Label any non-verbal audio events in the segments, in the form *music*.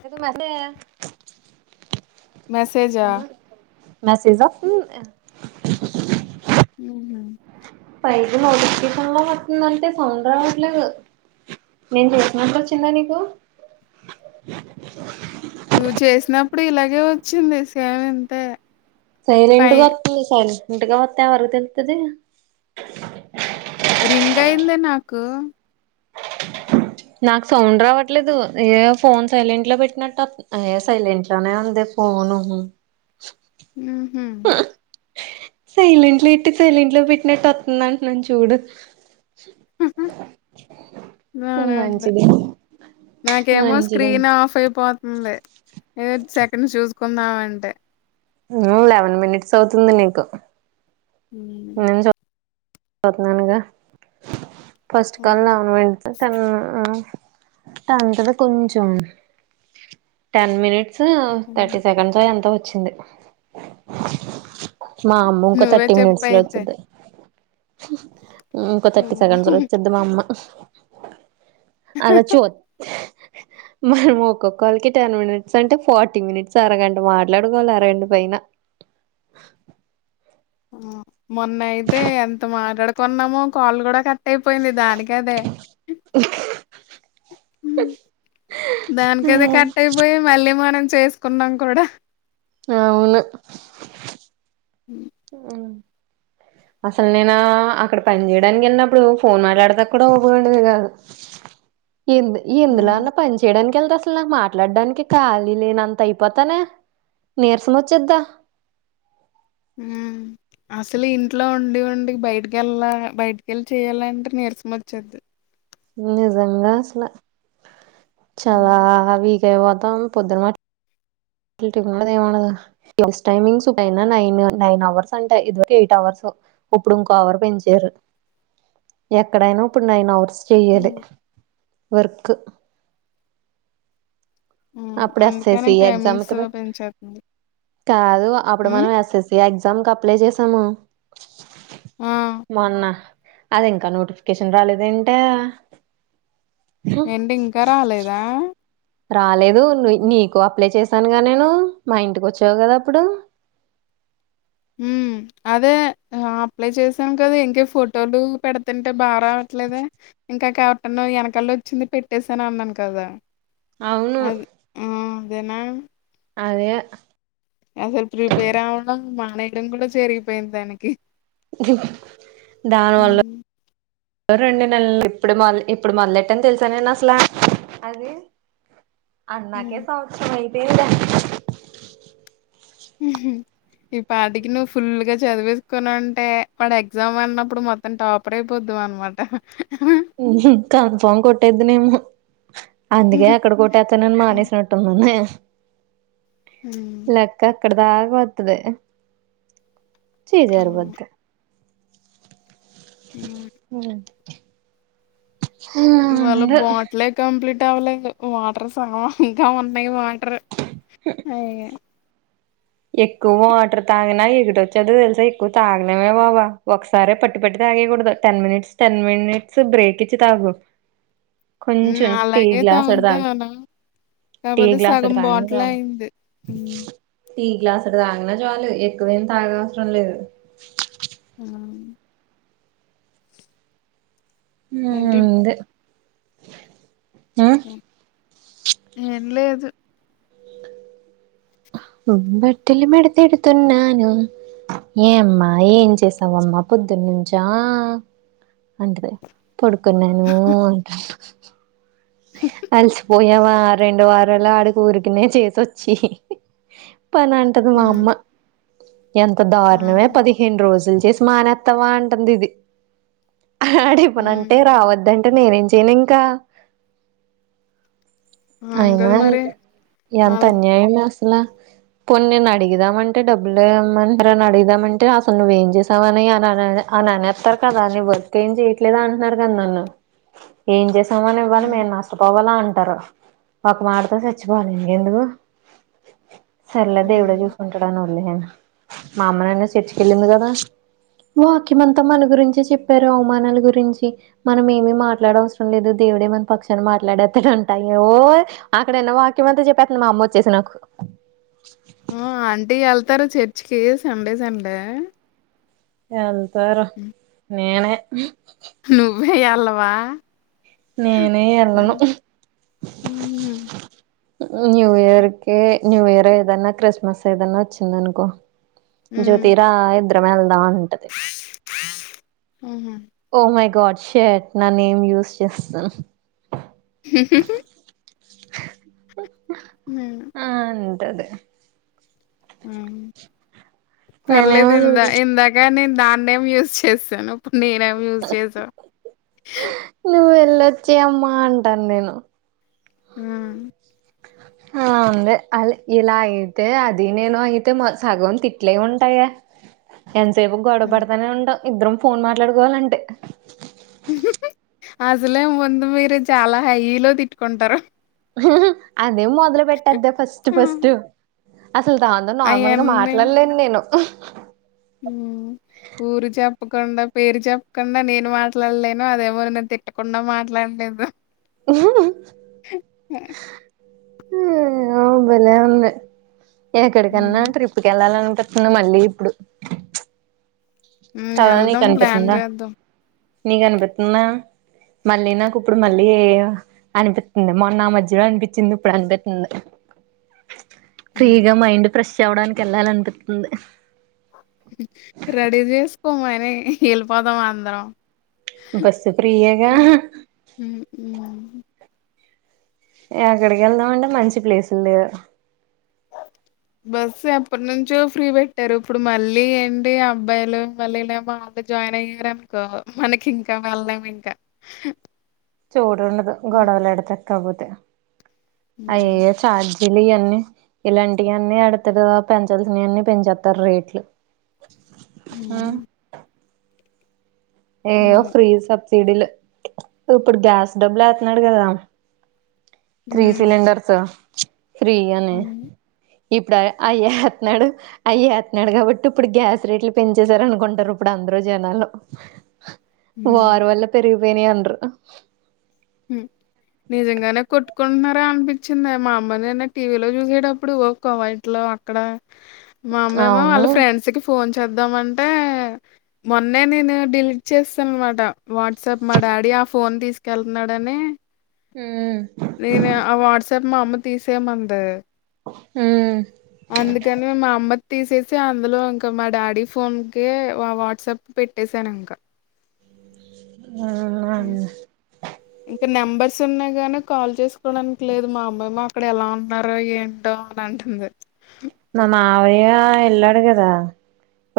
లేదు మండే మెసేజా మెసేజ్ ఉ నువున్న పైకి నోటిఫికేషన్ లో వతుందంటే సౌండ్ రావట్లేదు నేను చేస్తునప్పుడు వచ్చిందా నీకు నువ్వు చేసినప్పుడు ఇలాగే వచ్చింది సెవెంత్ సైలెంట్ గా వతుంది సైలెంట్ గా వతే ఎవరికి తెలుతుంది రింగ్ అయింది నాకు నాకు సౌండ్ రావట్లేదు ఏ ఫోన్ సైలెంట్ లో పెట్టినట్టటు వతు ఏ సైలెంట్ లోనే ఉంది ఫోను ఉహు సైలెంట్ లో ఎట్టి సైలెంట్ లో పెట్టినట్టు వస్తుందంటున్నాను చూడు *inaudible* నాన అంతే మంచిది నాకే ఏమో మంచిది స్క్రీన్ ఆఫ్ అయిపో ఉంది ఏ సెకండ్ చూసుకుందామంటే ఉ లెవెన్ మినిట్స్ అవుతుంది నీకు ఉ పోతున్నానుగా ఫస్ట్ ఆ కాల్ నౌవును *unintelligible* టంతగా కొంచెం టెన్ మినిట్స్ థర్టీ అవును. సెకండ్స్ ఎంతో వచ్చింది మా అమ్మ ఇంకో నువ్వే థర్టీ మినిట్స్ లో చెప్పయితే వచ్చుది ఇంకో ఆ థర్టీ సెకండ్స్ లో వచ్చెద్ది మా అమ్మ అలా చూత్ *inaudible* మనం ఒక్కొక్కళ్ళకి టెన్ మినిట్స్ అంటే ఫార్టీ మినిట్స్ అరగంట మాట్లాడుకోవాలి అర గంట పైన మొన్న అయితే ఎంత మాట్లాడుకున్నామో కాల్ కూడా కట్ట కట్ అయిపోయింది దానికి అదే దానికఅదే కట్ అయిపోయి మళ్ళీ మనం చేసుకున్నాం కూడా అవును ఉ అ అసలు నేనా అక్కడ పని చేయడానికి వెళ్ళినప్పుడు ఫోన్ మాట్లాడతా కూడా ఊకుండేది కాదు *inaudible* ఏంది ఎందులో ఉ పని చేయడానికి అసలు నాకు మాట్లాడడానికి ఖాలీ లేనంత అయిపోతానే నీరసం వచ్చెద్దా హ్మ్ అసలు ఇంట్లో ఉండి ఉండి బయటకెళ్ళా బయటకెళ్ళి చేయాల అంటే నీరసం వచ్చెద్ది నిజంగా అసలే చాలా వీక్ అయిపోతాం పొద్దున మాట ఉండదు ఏముండదు టైమింగ్స్ అయినా నైన్ నైన్ అవర్స్ అంటా ఇదివరకు ఎయిట్ అవర్స్ ఇప్పుడు ఇంకో ఆవరు పెంచారు ఎక్కడైనా ఇప్పుడు నైన్ అవర్స్ చెయ్యాలి వర్క్ హ్మ్ అప్పుడే అందుకని అప్చేసి ఎగ్జామ్ టైమింగ్స్ ఇకర పెంచేతుంది కాదు అప్పుడు హ్మ్ మనం ఎస్ ఎస్ సి ఎగ్జ తమ్ కి అప్లై చేసాము. ఆ మొన్న అదింకా నోటిఫికేషన్ రాలేదెంటే? ఏంటి ఇంకా రాలేదా? రాలేదు. నీ నీకు అప్లై చేశానుగా నేను, మా ఇంటికొచ్చావు కదా అప్పుడు, మ్. అదే అప్లై చేసాను కద, ఇంకే ఫోటోలు పెడతంటే బా రావట్లే. లేదే ఇంకా క్యాప్టను వెనకాలదొచ్చింది పెట్టేసానన్నాను కదా! అవును అది ఆ అదేనా అదే మేడం కూడ జరిగిపోయింది దానికి. దాని వల్ల హ్మ్ రండి నల్ ఇప్పుడు మ ఇప్పుడు మొదలెట్టాను తెలుసా నేను అసలు, అది. హ్మ్ అన్నాకే సంవత్సరం అయిపోయింది. మ్హు ఈ పాటికి నువ్ ఫుల్ గా చదివేసుకోనుంటే, వాడు ఎగ్జామ్ అన్నప్పుడు మొత్తం టాపర్ అయిపోదువు అనమాట. కన్ఫర్మ్ కొట్టేద్దునేమో, అందుకే ఎక్కడ కొట్టేత్తానని మానేసినట్టున్న నే హ్మ్. లెక్క అక్కడ దాగ వత్తది. చే అవును. జారిపొద్ది. హ్మ్. మ్మ్ ఇవాళ అందు బాట్లే కంప్లీట్ ట్ అవ్వలేదు వాటర్ సగ, ఇంకా ఉన్నాయి వాటర్. అయ్య ఎక్కువ వాటర్ తాగిన ఎగటోచ్చేద్ది తెలుసా! ఎక్కువ తాగలేమేమో బా, ఒకసారే పట్టి పట్టి తా తాగేకూడదు. Ten minutes, ten minutes break ఇచ్చి తాగు. మ్ కొంచెం టీ అలాగే గ్లాసుడు తాగు తాగుతాను. టీ కాపోతే గ్లాసుడు సగం తాగిన బాటల్ చాలు అయింది. మ్ టీ గ్లాసుడు తాగిన చాలు. ఎక్కువేం తాగనవసరం లేదు. ఆ ఊ ఏంటి? ఉంది. మీ ఏం లేదు. హుమ్ బట్టలు మడతేడుతున్నాను. ఏమ్మా ఏం చేసావమ్మా పొద్దున్ నుంచా అంటది. పడుకున్నాను అంట. అలిసిపోయావా రెండు వారలా ఆడికి ఊరికెనే చేసొచ్చి. పనంటది మా హ్మ్. అమ్మ. ఎంత ఆ! దారుణమే, పదిహేను రోజుల చేసి మానేత్తావా అంటుందిది. ఆడిపునంటే హ్మ్. రావద్దన్ టె నేనేం చేయనింకా అవును అయినా కదా మరి! ఎంత అవును. అన్యాయమే అసలా పోని నేను అడిగిదామంటే డబ్బులేవన్నని సరే అని అడిగిదామంటే, అసలు నువ్వేం చేసావని అననని అననేత్తారు కదా, నీ వర్క్ ఏం చెయట్లేదు అంటున్నారు కదా నన్ను ఏం చేసామ హ్మ్. మేము నష్టపోవాల అంటారు. ఒక మాటతో చచ్చిపోవాలి. ఇంకెందుకు? సర్లే దేవుడే హ్మ్. చూసుకుంటాడని వదిలేశాను. మా అమ్మ నాన్న చర్చికెళ్ళింది కదా! వాక్యమంతా మన గురించే చెప్పారు. అవమానాల గురించి మనం ఏమి మాట్లాడ అవసరం లేదు, దేవుడేమన పక్షాన మాట్లాడేతడంట. ఎవో అక్కడున్న వాక్యం అంతా చెప్పేత్తాంది. మా అమ్మోచ్చేసి నాకు. మ్ ఆంటీ వెళ్తారు చర్చ్ కి? Sunday Sunday. ఎల్తారు. హ్మ్. నేనే నువ్వే ఎల్లవా? నేను ఎళ్ళను హుహు. న్యూ ఇయర్ కి న్యూ ఇయర్ ఏదన్నా క్రిస్మస్ ఏదన్నా ఒచ్చిందనుకో హ్మ్. జ్యోతి రా ఇద్దరం ఎల్ దా అంటది హుహు. ఓ మై గాడ్ షర్ట్ నా నేమ్ యూస్ చేస్తును హు హు హు నేనా టది హు పర్లేదు నేనేమో నువ్వు ఇందా ఇందాక నేను నా న్నేమ్ యూజ్ చేసాను ఇప్పుడు నేనేమ్ యూజ్ చేసా ఎళ్ళొచ్చేయ్ అమ్మా అంటాన్ నేను ఊ అందే అల్ ఇలా అయితే అది నేను అయితే మా సగం తిట్లే ఉంటాయే ఎన్సేపు గొడవ పడతానే ఉంటం ఇద్దరం ఫోన్ మాట్లాడుకోవాలంటే అసలే ముందు మీరు చాలా హై లో తిట్టుకుంటరు హు హు అదే మొదలు పెట్టేద్దే ఫస్ట్ ఫస్ట్ అసల్ దాంతో నార్మల్గా మాట్లాడ్లేన్ నేను ఊ ఊరు చెప్పకుండా, పేరు చెప్పకుండా, నేను మాట్లాల్లేను, అదే ఎవరినో తిట్టకుండా మాట్లా. డం లేదు ఉహుహు హూమ్ భలే ఉంది ఎక్కడికన్నా హ్మ్. ట్రిప్ కి ఎళ్ళాలన్ టక్కున మళ్ళీ ఇప్పుడు హ్మ్ కద నీకు ఎళ్దాం ప్లాన్ అనిపితుందా చేద్దాం. నీకు అనిపిత్తుందా మళ్ళీ నాకు ఇప్పుడు మళ్ళీ అనిపితుంది, మొన్న ఆ మధ్యలో అనిపిచ్చింది ఇప్పుడు అనిపితుంది. హ్మ్ ఫ్రీగా మైండ్ ఫ్రెష్ అవడానికి ఎళ్లాలి అనిపితుంది రడీ చేసుకో మనీ ఎళ్ళిపోదాం అందరం బస్సు ఫ్రీయే గా హ్మ్ హ్మ్ ఎక్కడికి ఎళ్దామంటే మంచి ప్లేసుల లేవ్ బస్సు ఎప్పట్నుంచో ఫ్రీ పెట్టారు, ఇప్పుడు మళ్ళీ ఏంటి అబ్బాయిలు మళ్ళీనేమో ఆఫి. జాయిన్ అయ్యారునుకో మనకి ఇంకా నళ్లం ఇంక చోటు ఉండదు గొడవలు ఏడుతె కాపోతె హ్మ్ అయే చార్ ఈల్లు యన్నీ ఇలాంటివి అన్ని ఎడతడూ పెంచాల్సినయి అన్ని పెంచేత్తారు రేట్లు అ హ్మ్ ఏ హ్మ్ ఫ్రీ సబ్స్ సిడిలు ఇప్పుడు గ్యాస్ డబ్బులు ఏతున్నాడు గదా త్రీ హ్మ్ సిలెండర్స్ ఫ్రీ అని హ్మ్ ఇప్పుడు అయ్ అయేతున్నాడు అయ్ ఏతున్నాడు కాబట్టి ఇప్పుడు గ్యాస్ రేట్లు పెంచేశారు అనుకుంటారు ఇప్పుడు అన్ దరు జనాలు వారు వల్ల పెరిగిపోయినయ్ అనరు ఉ నిజంగానే కొట్టుకున్నారా అనిపిచ్చింది మా అమ్మ నినా టీవీలో చూసేటప్పుడు ఒక్క వైట్లో వక్కడ మా అమ్మేమో అవును వాళ్ళ ఫ్రెండ్స్ కి ఫోన్ చ్ చేద్దామంటే మొన్నే నేను డిలీట్ చేసేసాను అనమాట వాట్సాప్ మా డాడీ నా ఫోన్ తీసుకెళ్తున్నాడని ఊ నేనే ఆ వాట్సాప్ మా అమ్మ తీసేయమంది ఊమ్ అందుకని మా అమ్మది తీసేసి అందులో ఇంక మా డాడీ ఫోన్ కీ వా వాట్సాప్ పెట్టసాను ఇంకా ఉ అవునండి ఇంకా నెంబర్స్ ఉన్నాయి గాని కాల్ చేసుకోవడానికి లేదు మా అమ్మ ఏమో అక్కడ ఎలా ఉన్నారో ఏంటో అని అంటుంది మా మావయ్య వెళ్లాడు కదా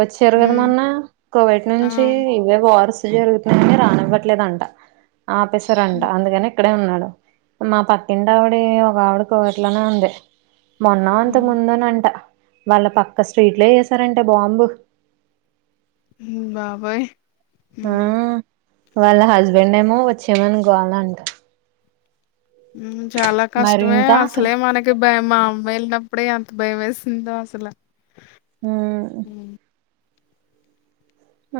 వచ్చారు కదా హ్మ్. మొన్న కోవిడ్ ఆ నుంచి ఇవే వార్స్ జరుగుతుంది రానివ్వట్లేదంట ఆపేశారంట హ్మ్ అందుకని ఇక్కడే ఉన్నాడు మా పక్కింటి ఆవిడి ఒక ఆవిడి కోవిడ్లోనే ఉంది మొన్న హ్మ్ అంతకుముందని ట వాళ్ళ పక్క స్ట్రీట్లే ఏసారంట బాంబు ఉమ్ బాబోయ్ ఉ హ్మ్. వాళ్ళ హస్బెండ్ ఏమో వచ్చేయ్ మని గోలంట ఉ చాలా మరి కష్టమే ఇంకా అక్కడ అసలే మనకి భయం మా అమ్మయిలుకి అప్పుడే అంత భయం వేసిందో అసలు ఉ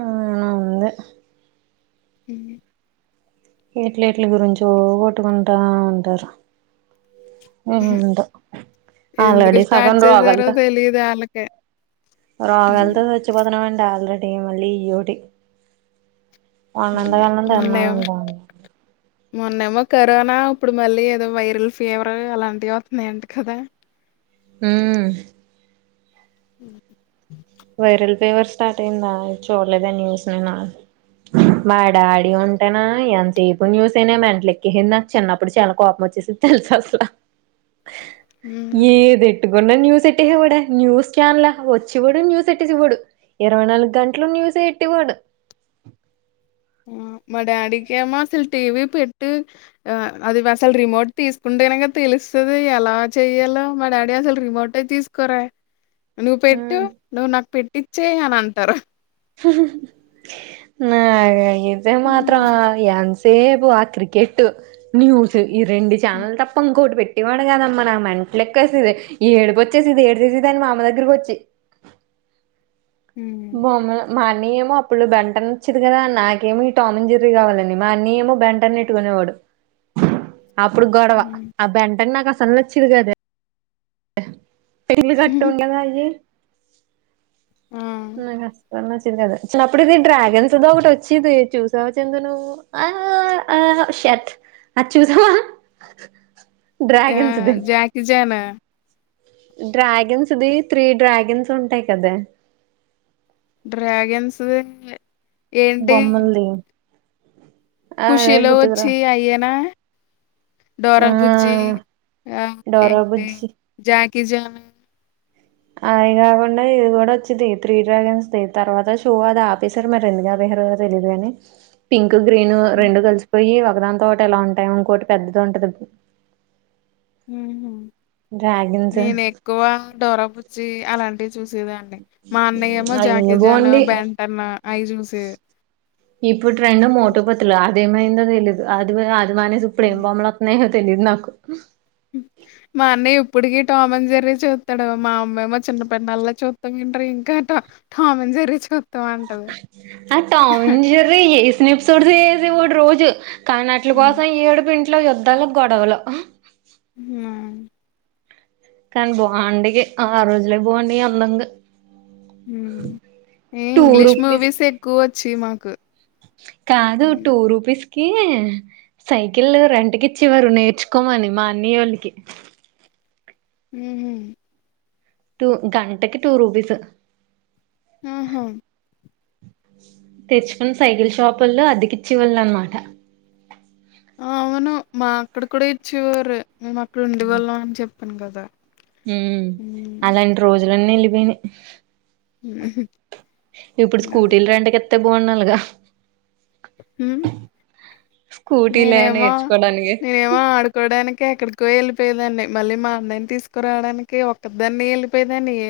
ఊ ఉంది ఉహు ఎట్లట్ల గురించో కొట్టుకుంటా ఉంటారు ఉంటా ఎందుకు స్టార్ట్ చేసారో తెలిదు వాళ్ళకే రోగాలతో చచ్చిపోతున్నామండి ఆల్రెడీ మళ్ళీ ఈయోటి ఉ ఉన్నంతకాలం మొన్నేమీ తిన్నామండి మొన్నేమో కరోనా ఇప్పుడు మళ్ళీ ఏదో వైరల్ ఫీవర్ అలాంటివి వత్తున్నాయంట కదా ఉ ఉ వైరల్ ఫీపర్ స్టార్ట్ అయిందా చూడలేదా న్యూస్ నిన్న మా డాడీ ఉంటేనా ఎంతసేపు న్యూసేనే మెంట్లు ఎక్కేసింది నాకు చిన్నప్పుడు చాలా కోపం వచ్చేసి చుత్తల్ అసలు హ్మ్. ఏది ఎట్టుకున్న న్యూస్ ఎట్టిహే ఒడే న్యూస్ ఛాన్లా ఒచ్చి గుడు న్యూస్ తెట్టేసి ఓడు ఇరవై నాలుగు గంట్లు న్యూసే ఎట్టివోడు మా డ్యాడీ కేమో అసలు టీవీ పెట్టు ఆ అది వసల్ రిమోట్ తీసుకుంటేనేగా యా పిలుస్తది యలా చెయ్యల్లో మా డ్యాడీ అసలు రిమోటే తీస్కొరె నువ్వు పెట్టు ఉమ్ నువ్వు నాక్ పెట్టిచ్చే అని అంటరు నాక్ అయితే మాత్రము హ్మ్ యన్స్ తేపు ఆ క్రికెట్ న్యూస్ ఈ రెండి ఛానల్ తప్ప ఇంకోటి పెట్టేవాడు కాదమ్మ నాకు మెన్ లెక్కేసెది ఏడుపు ఒచ్చేసిది ఏడ్సెసెదాని మా అమ్మ దగ్గరికి ఒచ్చి హ్మ్ బొమ్మలు మార్ అన్నయ్ ఏమో అప్పులు బెంటన్ ఒచ్చేది గదా నాకేమో ఈ టామ్ అన్ జెరీ గావాలండి మా అన్నయ్ ఏమో బెంటన్ ఎట్టుకునే ఓడు అప్పుడు గొడవ హ్మ్. ఆ బెంటన్ నాకు అసలు నచ్చెది గాదు అహ్ తెలుగు అట్ట హ్మ్. ఉండ్లెదా అది ఆ నాకు అస్సల్ నచ్చెది కాదు చిన్నప్పుడు ఇది డ్రాగన్స్దో ఒగొటి ఒచ్చిది చూసావా చందు నువ్వు ఆ ఆ ఆ షట్ అద్ చూసావా యా డ్రాగన్స్ జాకిజానా డ్ర్యగెన్స్ ది త్రీ డ్ర్యగెన్స్ ఉంటాయ్ కదా డ్ర్యగెన్స్ దే బొమ్మల్ ది ఖుషీలో వచ్చెయ్ అయ్యేనా ఆ డోరా బుజ్జి ఆ డోరా ఏంటి బుజ్జి జాకిీ జాన్ అవి కాకుండా ఇది కూడా వచ్చేది త్రీ డ్రాగన్స్ ది తర్వాత షో అది ఆపేశారు మరి ఎందుక ఆపేసా రో తెలిదు గాని పింక్ గ్రీను రెండు కలిసిపోయి ఒకదాని తోటి ఎలా ఉంటాయి ఇంకోటి పెద్దది ఉంటది ఉమ్ డ్రాగన్స్ నేను ఎక్కువ డోరా బుజ్జి అలాంటి చూసేదాన్నీ మా అన్నయ్యమో అయ్యో జాకి జాన్ బోండి బెంటెన్ అయి చూసేది ఇప్పుడు ట్రెండు మోటుపతులు అదేమైందో తెలీదు అది అది మానేసి ఇప్పుడు ఏం హ్మ్ బొమ్మలు వత్తున్నాయి తెలీదు నాకు మా అన్నయ ఇప్పుడుకి టామన్ జర్రీ చూస్తాడ మా అమ్మేమో మా చిన్న పిన్నళ్ళ చూద్దాం తంటారు ఇంకా ట జెర్రీస్ కో ఆ టామ్ అండ్ జెర్రీ వేసిన ఎపిసోడ్స్ వేసే వోడు ఒక రోజు కానీ అట్లు హ్మ్. కోసం ఏడుపింట్లో యుద్ధాల గొడవలు హ్మ్ కానీ బాగుండి ఆ రోజులే బాగున్నాయి అందంగా ఉమ్ ఏ టూ ఇంగ్లీష్ రూపీస్ మూవీస్ కి ఎక్కువ వచ్చేయ్ మాకు కాదు హ్మ్. టూ రూపీస్ కి సైకిల్ రెంటకి ఇచ్చేవారు నేర్చుకోమని మా అన్నయోళ్ళకి హ్మ్ టూ గంటకి టూ రూపీస్ హ్మ్ హు తెచ్చుకుని సైకిల్ షాపుల్లో అద్దకిచ్చివాళ్ళు అనమాట అవును మా అక్క కూడ ఇచ్చేవారు మేము మా ఫ్రెండు అని చెప్పను కదా ఉమ్ హ్మ్. అలాంటి రోజులన్నీ వెళ్ళిపోయినాయి ఉహూ ఇప్పుడు స్కూటీలు రెంట్ కి ఇత్త బావున్ను అలాగా ఊమ్ స్కూటీలే నేనేమో నేర్చుకోవడానికి నేనేమో ఆడుకోవడానికి ఎక్కడికో వెళ్ళిపోయే దాన్నిమళ్ళీ మా అన్నయని తీసుకురావడానికి ఒక్క దాన్ని వెళ్ళి పోయేదాన్ని